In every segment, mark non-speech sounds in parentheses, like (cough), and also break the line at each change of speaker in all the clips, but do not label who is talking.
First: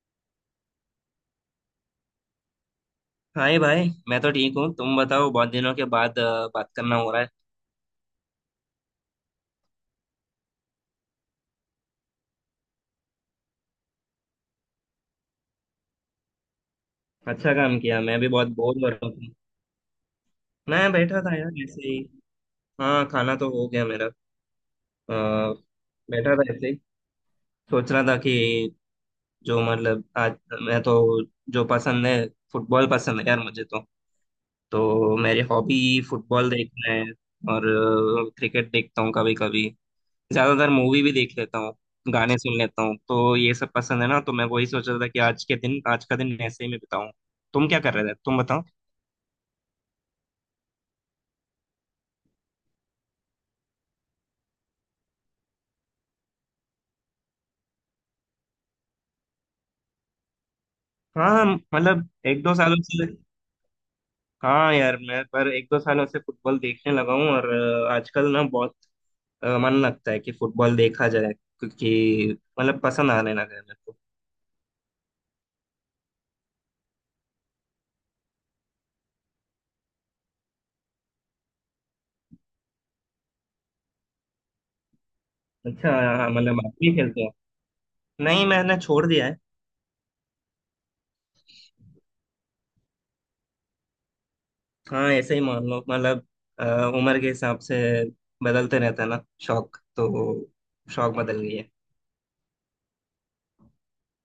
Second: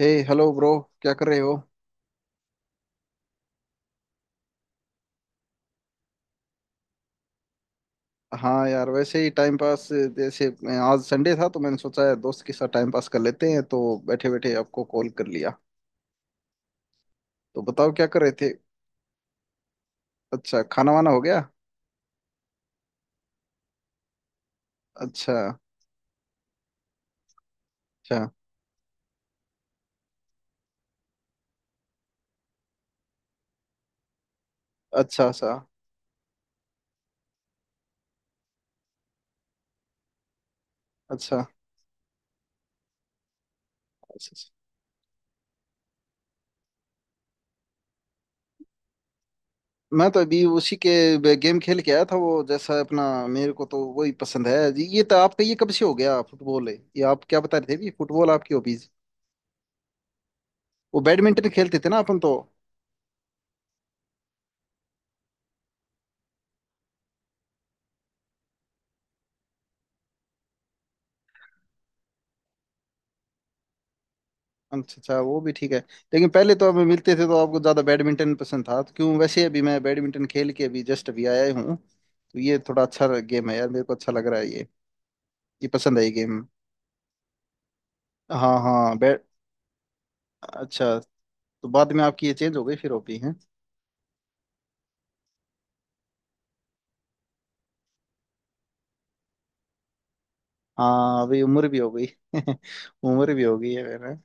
हे hello bro. क्या कर रहे हो?
हाय भाई। मैं तो ठीक हूँ। तुम बताओ। बहुत दिनों के बाद बात करना हो रहा है।
हाँ यार, वैसे ही टाइम पास जैसे। आज संडे था तो मैंने सोचा है दोस्त के साथ टाइम पास कर लेते हैं, तो बैठे बैठे आपको कॉल कर लिया।
अच्छा
तो
काम
बताओ
किया।
क्या
मैं
कर
भी
रहे
बहुत
थे?
बोर हो रहा हूँ।
अच्छा,
मैं
खाना वाना हो
बैठा था
गया?
यार ऐसे ही। हाँ, खाना तो हो गया मेरा। अ,
अच्छा।
बैठा था ऐसे ही। सोच रहा था
अच्छा।
कि जो मतलब आज मैं तो जो पसंद है। फुटबॉल पसंद है यार मुझे तो
अच्छा
मेरी
सा।
हॉबी फुटबॉल देखना है। और क्रिकेट देखता हूँ कभी कभी। ज्यादातर मूवी भी देख
अच्छा।
लेता हूँ। गाने सुन लेता हूँ तो ये सब पसंद है ना। तो
अच्छा
मैं
सा।
वही सोच रहा था कि आज का दिन ऐसे ही मैं बिताऊं। तुम क्या कर रहे थे तुम बताओ।
मैं तो अभी उसी के गेम खेल के आया था। वो जैसा अपना, मेरे को तो वही पसंद है जी। ये तो आपका ये कब से हो गया फुटबॉल है? ये आप क्या बता रहे थे भी, फुटबॉल आपकी हॉबीज? वो
हाँ
बैडमिंटन खेलते थे ना
मतलब
अपन तो।
एक दो सालों से। हाँ यार मैं पर एक दो सालों से फुटबॉल देखने लगा हूँ। और आजकल ना बहुत मन लगता है कि फुटबॉल देखा जाए क्योंकि मतलब पसंद आने लगा है मेरे को।
अच्छा अच्छा, वो भी ठीक है। लेकिन पहले तो हमें मिलते थे तो आपको ज्यादा बैडमिंटन पसंद था। तो क्यों, वैसे अभी मैं बैडमिंटन खेल के अभी जस्ट अभी आया हूँ, तो ये थोड़ा अच्छा गेम है यार, मेरे को अच्छा लग रहा है ये। ये
अच्छा।
पसंद है ये
हाँ,
गेम।
मतलब आप भी खेलते हो। नहीं,
हाँ
मैंने
हाँ
छोड़
बैट
दिया है।
अच्छा। तो बाद में आपकी ये चेंज हो गई फिर हॉबी है?
हाँ ऐसे ही मान लो मतलब अ, उम्र के हिसाब से बदलते रहता है ना शौक तो। शौक
हाँ अभी
बदल गई
उम्र
है।
भी हो गई। (laughs) उम्र भी हो गई है मेरा।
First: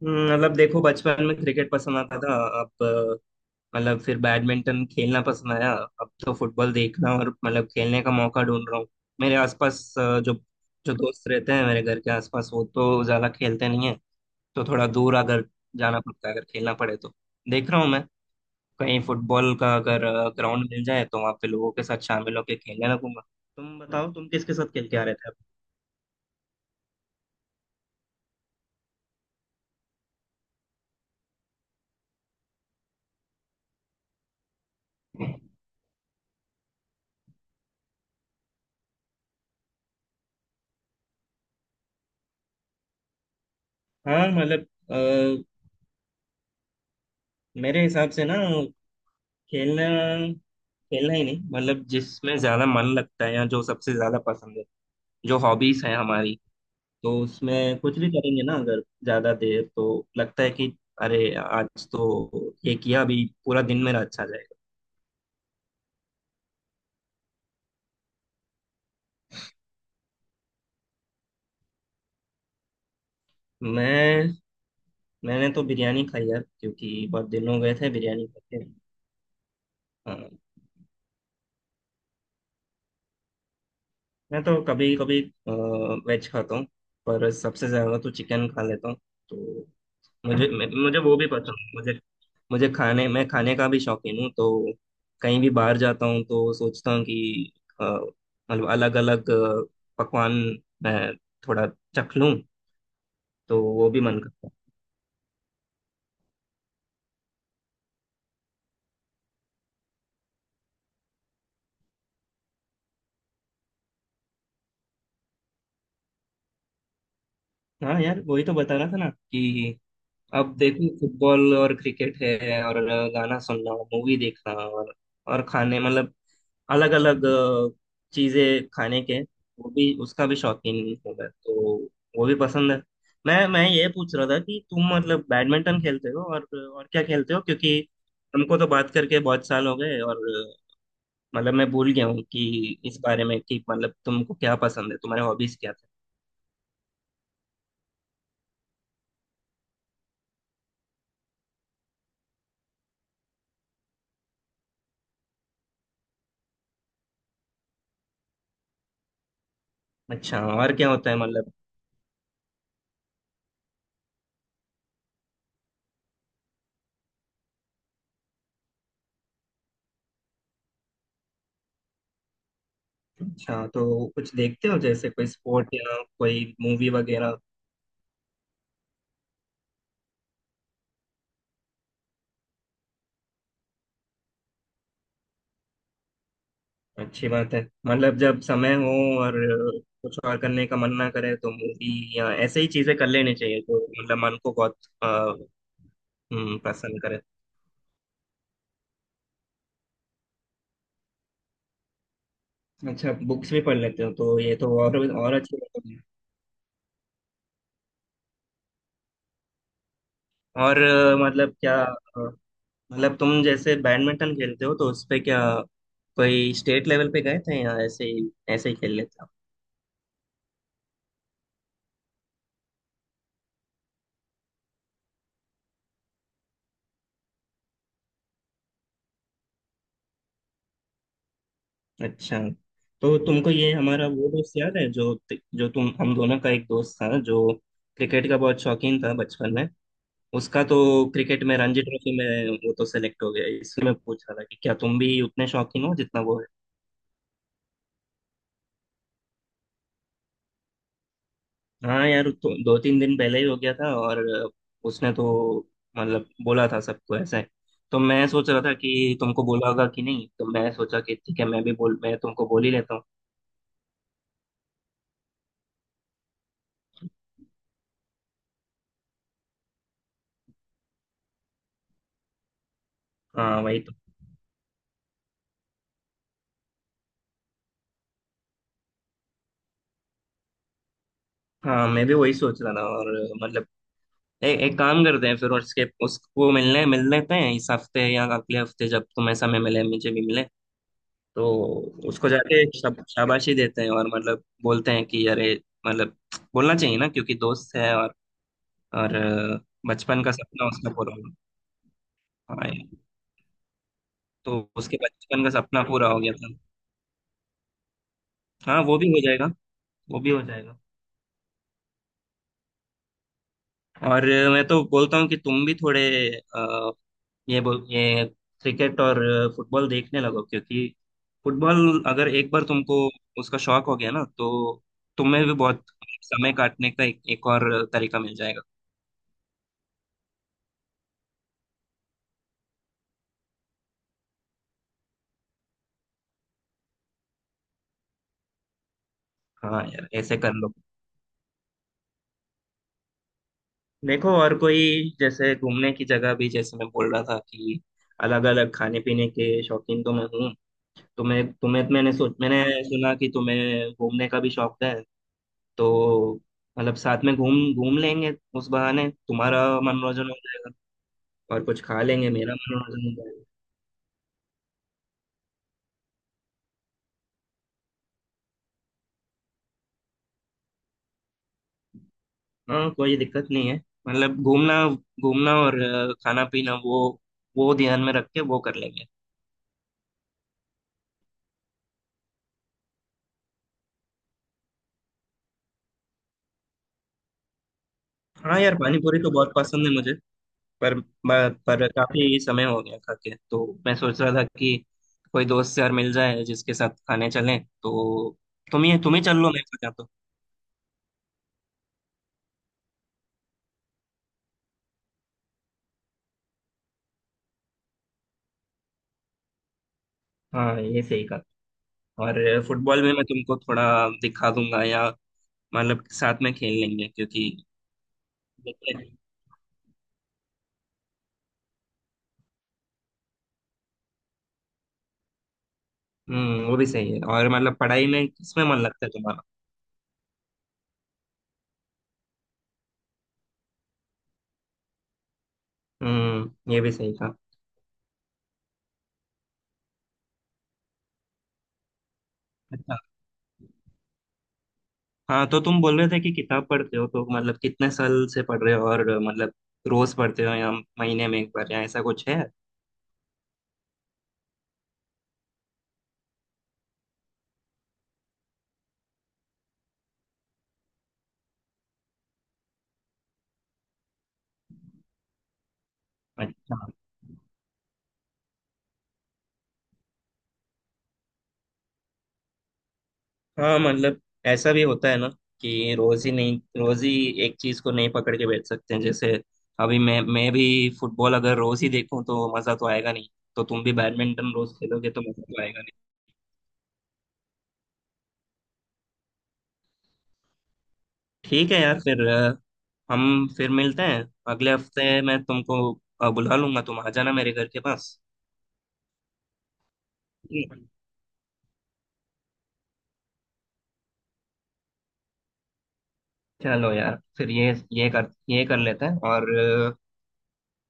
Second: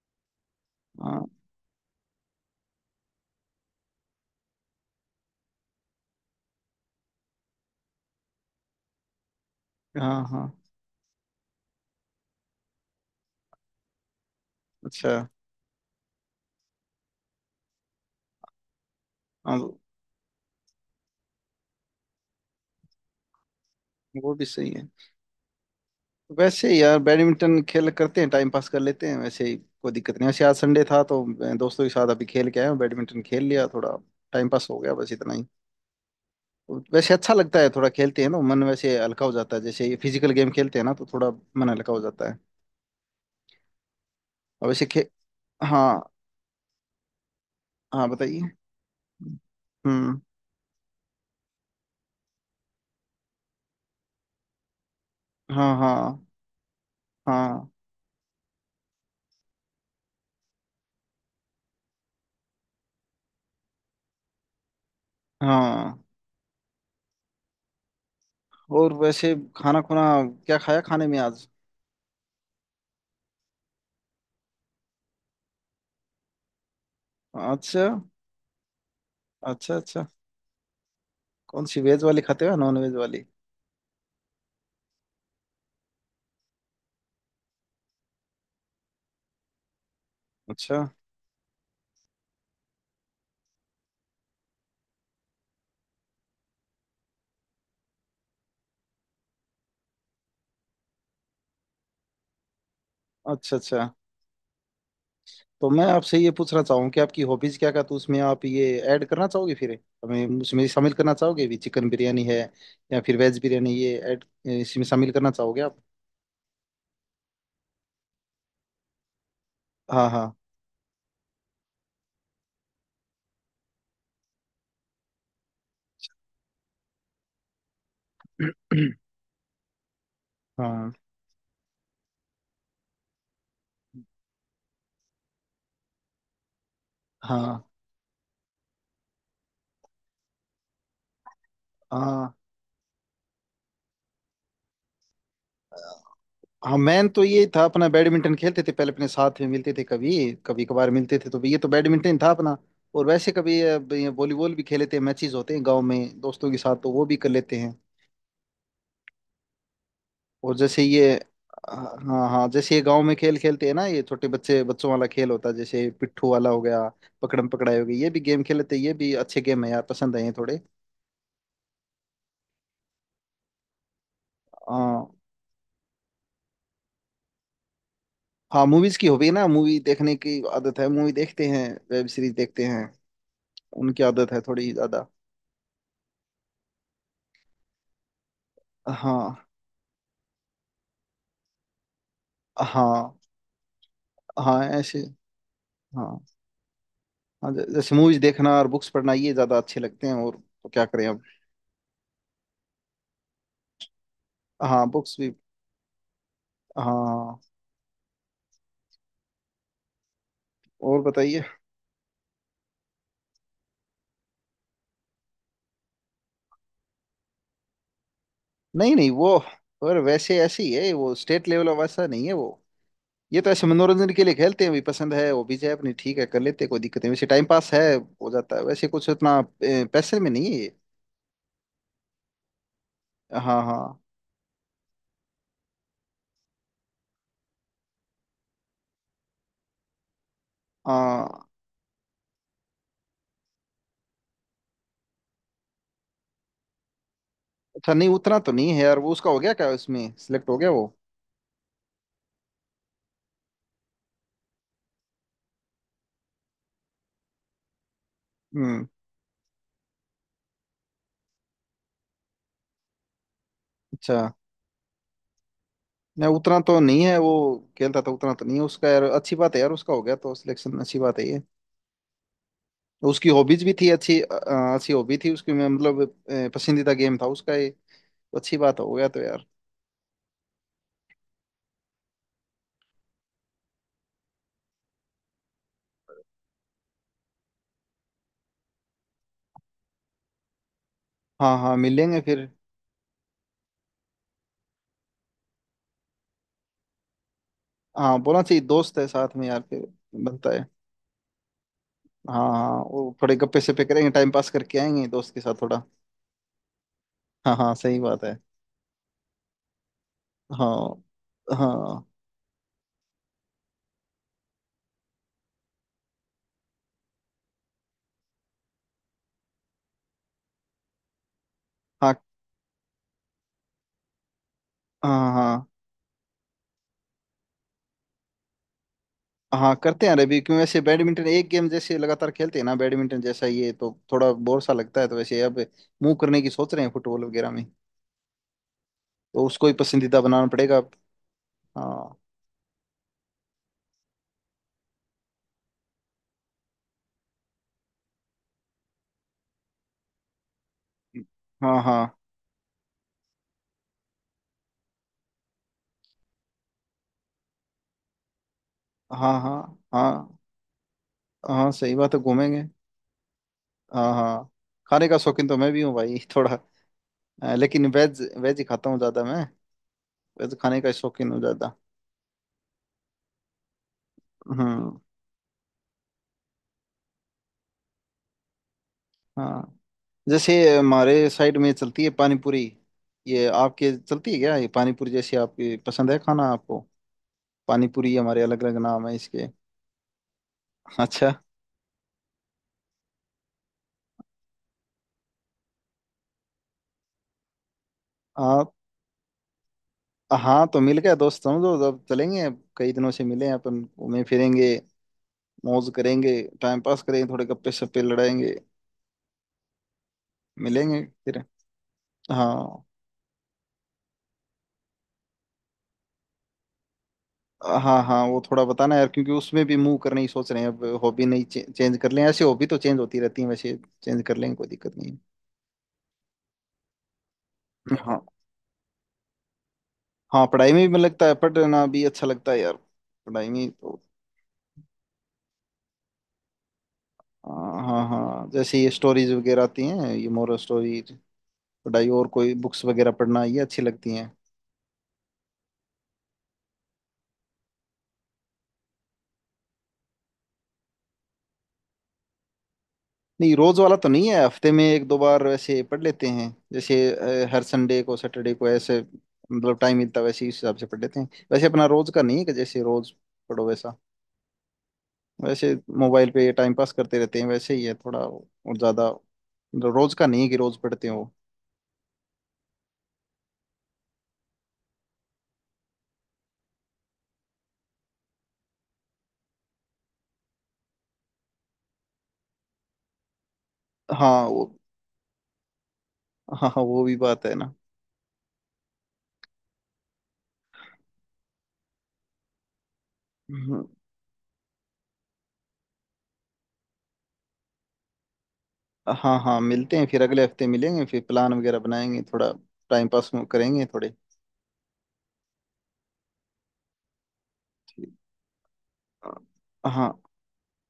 मतलब देखो बचपन
हाँ
में क्रिकेट पसंद आता था। अब मतलब फिर बैडमिंटन खेलना पसंद आया। अब तो फुटबॉल देखना और मतलब खेलने का मौका ढूंढ रहा हूँ। मेरे आसपास
हाँ
जो
हाँ।
जो दोस्त रहते हैं मेरे घर के आसपास वो तो ज्यादा खेलते नहीं है। तो थोड़ा
अच्छा।
दूर अगर जाना पड़ता है अगर खेलना पड़े तो। देख रहा हूँ मैं कहीं फुटबॉल
हाँ,
का अगर ग्राउंड मिल जाए तो वहां पे लोगों के साथ शामिल होकर खेलने लगूंगा। तुम बताओ तुम
वो भी
किसके साथ
सही है।
खेल के आ रहे थे।
वैसे यार बैडमिंटन खेल करते हैं टाइम पास कर लेते हैं, वैसे ही कोई दिक्कत नहीं। वैसे आज संडे था तो मैं दोस्तों के साथ अभी खेल के आया हूँ, बैडमिंटन खेल लिया थोड़ा। टाइम पास हो गया बस इतना
अब।
ही। तो वैसे अच्छा लगता है, थोड़ा खेलते हैं ना, मन वैसे हल्का हो जाता है। जैसे ये फिजिकल गेम खेलते हैं ना तो थोड़ा मन हल्का हो जाता है।
हाँ मतलब
और वैसे
अ,
खे हाँ
मेरे
हाँ,
हिसाब से ना
बताइए।
खेलना
हम्म।
खेलना ही नहीं मतलब जिसमें ज्यादा मन लगता है या जो सबसे ज्यादा पसंद है। जो
हाँ
हॉबीज है
हाँ
हमारी तो
हाँ
उसमें कुछ भी करेंगे ना। अगर ज्यादा देर तो लगता है कि अरे आज तो ये किया अभी पूरा दिन मेरा अच्छा जाएगा।
हाँ। और वैसे खाना खुना, क्या खाया खाने में आज?
मैं मैंने तो बिरयानी खाई यार क्योंकि बहुत दिन हो गए
अच्छा
थे बिरयानी
अच्छा। अच्छा
खाते।
कौन सी, वेज वाली खाते हो या नॉन वेज वाली?
मैं तो कभी कभी वेज खाता हूँ पर सबसे ज्यादा तो चिकन खा लेता हूँ। तो मुझे
अच्छा
मुझे वो भी पसंद है। मुझे मुझे खाने मैं खाने का भी शौकीन हूँ। तो कहीं भी बाहर जाता हूँ तो सोचता हूँ कि अ, मतलब अलग अलग पकवान मैं थोड़ा चख लूँ
अच्छा
तो
अच्छा।
वो भी मन करता
तो मैं आपसे ये पूछना चाहूँ कि आपकी हॉबीज क्या क्या, तो उसमें आप ये ऐड करना चाहोगे फिर? हमें उसमें शामिल करना चाहोगे भी, चिकन बिरयानी है या फिर वेज बिरयानी, ये ऐड इसमें शामिल करना चाहोगे आप?
है। हाँ यार वही तो बता रहा था ना कि
हाँ हाँ।
अब देखो फुटबॉल और क्रिकेट है। और गाना सुनना मूवी देखना और खाने मतलब अलग अलग चीजें
(clears throat)
खाने के वो भी उसका भी शौकीन
हाँ
हूँ मैं तो। वो भी पसंद है। मैं ये पूछ रहा था कि तुम मतलब बैडमिंटन खेलते हो और क्या खेलते हो
हाँ
क्योंकि हमको तो बात करके बहुत साल हो गए। और मतलब मैं भूल गया हूँ
हाँ।
कि इस बारे में कि मतलब तुमको क्या पसंद है तुम्हारे हॉबीज क्या थे।
हाँ मैन तो ये था अपना, बैडमिंटन खेलते थे पहले। अपने साथ में मिलते थे कभी कभी कभार, मिलते थे तो भी ये तो बैडमिंटन था अपना। और वैसे कभी ये वॉलीबॉल भी खेलते हैं, मैचेस होते हैं गांव में दोस्तों के साथ, तो वो भी कर लेते हैं।
अच्छा।
और
और
जैसे
क्या होता
ये
है मतलब।
हाँ हाँ, जैसे ये गांव में खेल खेलते हैं ना, ये छोटे बच्चे बच्चों वाला खेल होता है। जैसे पिट्ठू वाला हो गया, पकड़म पकड़ाई हो गई, ये भी गेम खेलते हैं। ये भी अच्छे गेम है यार, पसंद है ये थोड़े।
अच्छा, तो कुछ देखते हो
हाँ
जैसे कोई स्पोर्ट या कोई मूवी वगैरह।
हाँ। मूवीज की हॉबी है ना, मूवी देखने की आदत है। मूवी देखते हैं, वेब सीरीज देखते हैं, उनकी आदत है थोड़ी ज्यादा।
अच्छी बात है। मतलब जब समय हो और
हाँ
कुछ और करने का मन ना करे तो मूवी या ऐसे ही चीजें कर
हाँ
लेनी चाहिए। तो मतलब मन को
हाँ
बहुत
ऐसे।
अ,
हाँ
प्रसन्न करे।
हाँ जैसे मूवीज देखना और बुक्स पढ़ना ये ज्यादा अच्छे लगते हैं, और तो क्या करें अब।
अच्छा बुक्स भी पढ़ लेते हो तो ये तो
हाँ
और
बुक्स भी।
और अच्छी बात है।
हाँ
और
और बताइए।
मतलब क्या मतलब तुम जैसे बैडमिंटन खेलते हो तो उस पे क्या कोई स्टेट लेवल पे गए थे या ऐसे ही खेल
नहीं नहीं
लेते
वो, और वैसे ऐसे ही है वो, स्टेट लेवल वैसा नहीं है वो। ये तो ऐसे मनोरंजन के लिए खेलते हैं, भी पसंद है वो भी है अपनी, ठीक है कर लेते हैं कोई दिक्कत नहीं। वैसे टाइम पास है, हो जाता है। वैसे कुछ उतना पैसे में नहीं है ये।
हो। अच्छा, तो तुमको
हाँ
ये
हाँ
हमारा वो दोस्त याद है जो जो तुम हम दोनों का एक दोस्त था जो क्रिकेट का बहुत शौकीन था बचपन में। उसका तो क्रिकेट
हाँ।
में रणजी ट्रॉफी में वो तो सेलेक्ट हो गया। इसलिए मैं पूछ रहा था कि क्या तुम भी उतने शौकीन हो जितना वो है।
अच्छा, नहीं उतना तो नहीं है यार वो। उसका हो गया क्या, उसमें सिलेक्ट हो गया वो?
हाँ यार, तो दो तीन दिन पहले ही हो गया था। और उसने तो मतलब बोला था सबको ऐसा है। तो मैं सोच रहा था
हम्म।
कि तुमको बोला होगा कि नहीं। तो मैं सोचा कि ठीक है मैं तुमको बोल ही लेता हूँ।
अच्छा। नहीं उतना तो नहीं है वो। खेलता था उतना तो नहीं है उसका। यार अच्छी बात है यार, उसका हो गया तो सिलेक्शन, अच्छी बात है ये। उसकी
हाँ
हॉबीज भी
वही
थी
तो।
अच्छी, अच्छी हॉबी थी उसकी। मैं मतलब पसंदीदा गेम था उसका ये, तो अच्छी बात हो गया तो यार।
हाँ मैं भी वही सोच रहा था। और मतलब एक काम करते हैं फिर और उसके उसको मिलने मिल लेते हैं इस हफ्ते या अगले हफ्ते जब तुम्हें समय मिले मुझे भी मिले। तो
हाँ हाँ, मिलेंगे
उसको
फिर।
जाके शाबाशी देते हैं और मतलब बोलते हैं कि अरे मतलब बोलना चाहिए ना क्योंकि दोस्त है। और
हाँ बोलना चाहिए, दोस्त है
और
साथ में यार फिर।
बचपन का
बनता है।
सपना उसका पूरा हो गया।
हाँ
हाँ
हाँ
यार,
वो थोड़े गप्पे सप्पे करेंगे, टाइम पास
तो
करके
उसके
आएंगे दोस्त के
बचपन का
साथ थोड़ा।
सपना पूरा हो गया था।
हाँ हाँ सही बात है।
हाँ वो भी हो जाएगा। वो भी हो जाएगा।
हाँ हाँ
और मैं तो बोलता हूँ कि तुम भी थोड़े अ, ये क्रिकेट और फुटबॉल देखने लगो क्योंकि फुटबॉल
हाँ
अगर एक बार तुमको उसका शौक हो गया ना। तो
हाँ
तुम्हें भी
हाँ।
बहुत समय काटने का एक और तरीका मिल जाएगा।
हाँ करते हैं यार अभी। क्यों, वैसे बैडमिंटन एक गेम जैसे लगातार खेलते हैं ना बैडमिंटन जैसा, ये तो थोड़ा बोर सा लगता है, तो वैसे अब मूव करने की सोच रहे हैं फुटबॉल वगैरह में। तो उसको ही
हाँ यार
पसंदीदा
ऐसे
बनाना
कर लो।
पड़ेगा। हाँ
देखो और कोई जैसे घूमने की जगह भी जैसे मैं बोल रहा था कि अलग अलग खाने पीने के शौकीन तो मैं हूँ। तुम्हें
हाँ
तुम्हें तो
हाँ
मैंने सुना कि तुम्हें घूमने का भी शौक है। तो मतलब साथ में घूम घूम लेंगे। उस बहाने
हाँ
तुम्हारा
हाँ
मनोरंजन हो
हाँ।
जाएगा और
हाँ
कुछ
सही
खा
बात है
लेंगे मेरा
घूमेंगे।
मनोरंजन हो जाएगा।
हाँ हाँ। खाने का शौकीन तो मैं भी हूँ भाई। (laughs) थोड़ा लेकिन वेज वेज ही खाता हूँ ज़्यादा मैं, वेज खाने का शौकीन हूँ ज़्यादा।
हाँ कोई दिक्कत नहीं है। मतलब घूमना
हम्म।
घूमना और खाना पीना वो ध्यान में रख के वो कर लेंगे।
हाँ, जैसे हमारे साइड में चलती है पानी पूरी, ये आपके चलती है क्या ये पानी पूरी? जैसे आपकी पसंद है खाना आपको, पानी पूरी हमारे
हाँ
अलग
यार
अलग
पानी
नाम है
पूरी तो
इसके।
बहुत पसंद है मुझे। पर
(laughs) अच्छा।
पर पर काफी समय हो गया खा के। तो मैं सोच रहा था कि कोई दोस्त यार मिल जाए जिसके साथ खाने चलें तो।
आप
तुम ही चल लो मेरे साथ या तो।
हाँ तो मिल गया दोस्त समझो, जब चलेंगे कई दिनों से मिले हैं अपन, घूमे फिरेंगे, मौज करेंगे, टाइम पास करेंगे, थोड़े गप्पे शप्पे लड़ाएंगे।
हाँ ये
मिलेंगे
सही कहा।
फिर।
और
हाँ
फुटबॉल में मैं तुमको थोड़ा दिखा दूंगा या मतलब साथ में खेल लेंगे क्योंकि
हाँ। हाँ वो थोड़ा बताना
देखते
यार,
हैं।
क्योंकि उसमें भी मूव करने ही सोच रहे हैं। अब हॉबी नहीं चेंज कर लें, ऐसे हॉबी तो चेंज होती रहती है वैसे। चेंज कर लेंगे, कोई दिक्कत नहीं है।
वो भी सही है। और मतलब पढ़ाई
हाँ
में किसमें मन लगता है तुम्हारा।
हाँ, पढ़ाई में भी मन लगता है। पढ़ना भी अच्छा लगता है यार, पढ़ाई में तो।
ये भी सही कहा।
हाँ हाँ हाँ, जैसे ये स्टोरीज वगैरह आती हैं ये मोरल स्टोरी, पढ़ाई और कोई बुक्स
अच्छा।
वगैरह पढ़ना, ये अच्छी लगती हैं।
हाँ तो तुम बोल रहे थे कि किताब पढ़ते हो तो मतलब कितने साल से पढ़ रहे हो और मतलब रोज पढ़ते हो या महीने में एक बार या ऐसा कुछ है।
नहीं रोज वाला तो नहीं है, हफ्ते में एक दो बार वैसे पढ़ लेते हैं। जैसे हर संडे को, सैटरडे को ऐसे मतलब टाइम मिलता है वैसे, इस हिसाब से पढ़ लेते हैं। वैसे अपना रोज का नहीं है कि जैसे रोज पढ़ो वैसा। वैसे मोबाइल पे टाइम
अच्छा।
पास करते रहते हैं वैसे ही है थोड़ा और ज्यादा, मतलब रोज का नहीं है कि रोज पढ़ते हो।
हाँ मतलब ऐसा भी होता है ना कि रोज ही नहीं रोज ही एक चीज को नहीं पकड़ के बैठ सकते हैं। जैसे अभी मैं भी फुटबॉल अगर रोज ही देखूं तो मजा तो आएगा नहीं। तो तुम भी
हाँ
बैडमिंटन
वो।
रोज खेलोगे तो मजा तो आएगा नहीं।
हाँ हाँ वो भी बात है ना।
ठीक है यार फिर हम फिर
हम्म।
मिलते हैं। अगले हफ्ते मैं तुमको बुला लूंगा। तुम आ जाना मेरे घर के पास।
हाँ हाँ मिलते हैं फिर, अगले हफ्ते
ठीक है?
मिलेंगे फिर, प्लान वगैरह बनाएंगे थोड़ा। टाइम पास करेंगे थोड़े।
चलो यार फिर
ठीक।
ये कर लेते हैं। और
हाँ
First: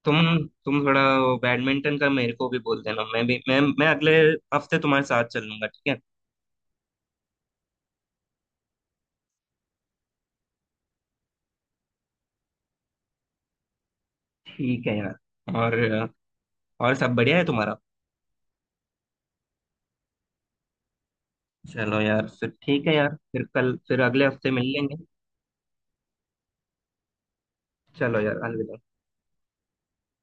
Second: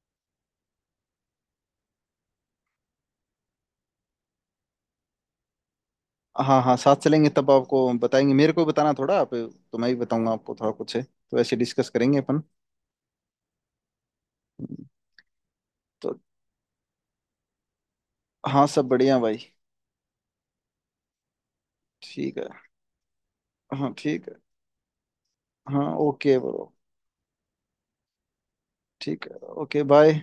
तुम तुम थोड़ा वो बैडमिंटन का मेरे को भी बोल देना। मैं भी मैं अगले हफ्ते तुम्हारे साथ चल लूंगा। ठीक है?
हाँ हाँ, साथ चलेंगे तब आपको बताएंगे। मेरे को बताना थोड़ा आप, तो मैं ही बताऊंगा आपको, थोड़ा कुछ है तो ऐसे डिस्कस करेंगे अपन।
ठीक है यार। और
तो
और सब बढ़िया है तुम्हारा।
हाँ, सब बढ़िया भाई।
चलो यार
ठीक है।
फिर। ठीक है यार फिर कल
हाँ
फिर अगले
ठीक है।
हफ्ते मिल लेंगे।
हाँ ओके ब्रो।
चलो यार अलविदा।
ठीक है। Okay bye.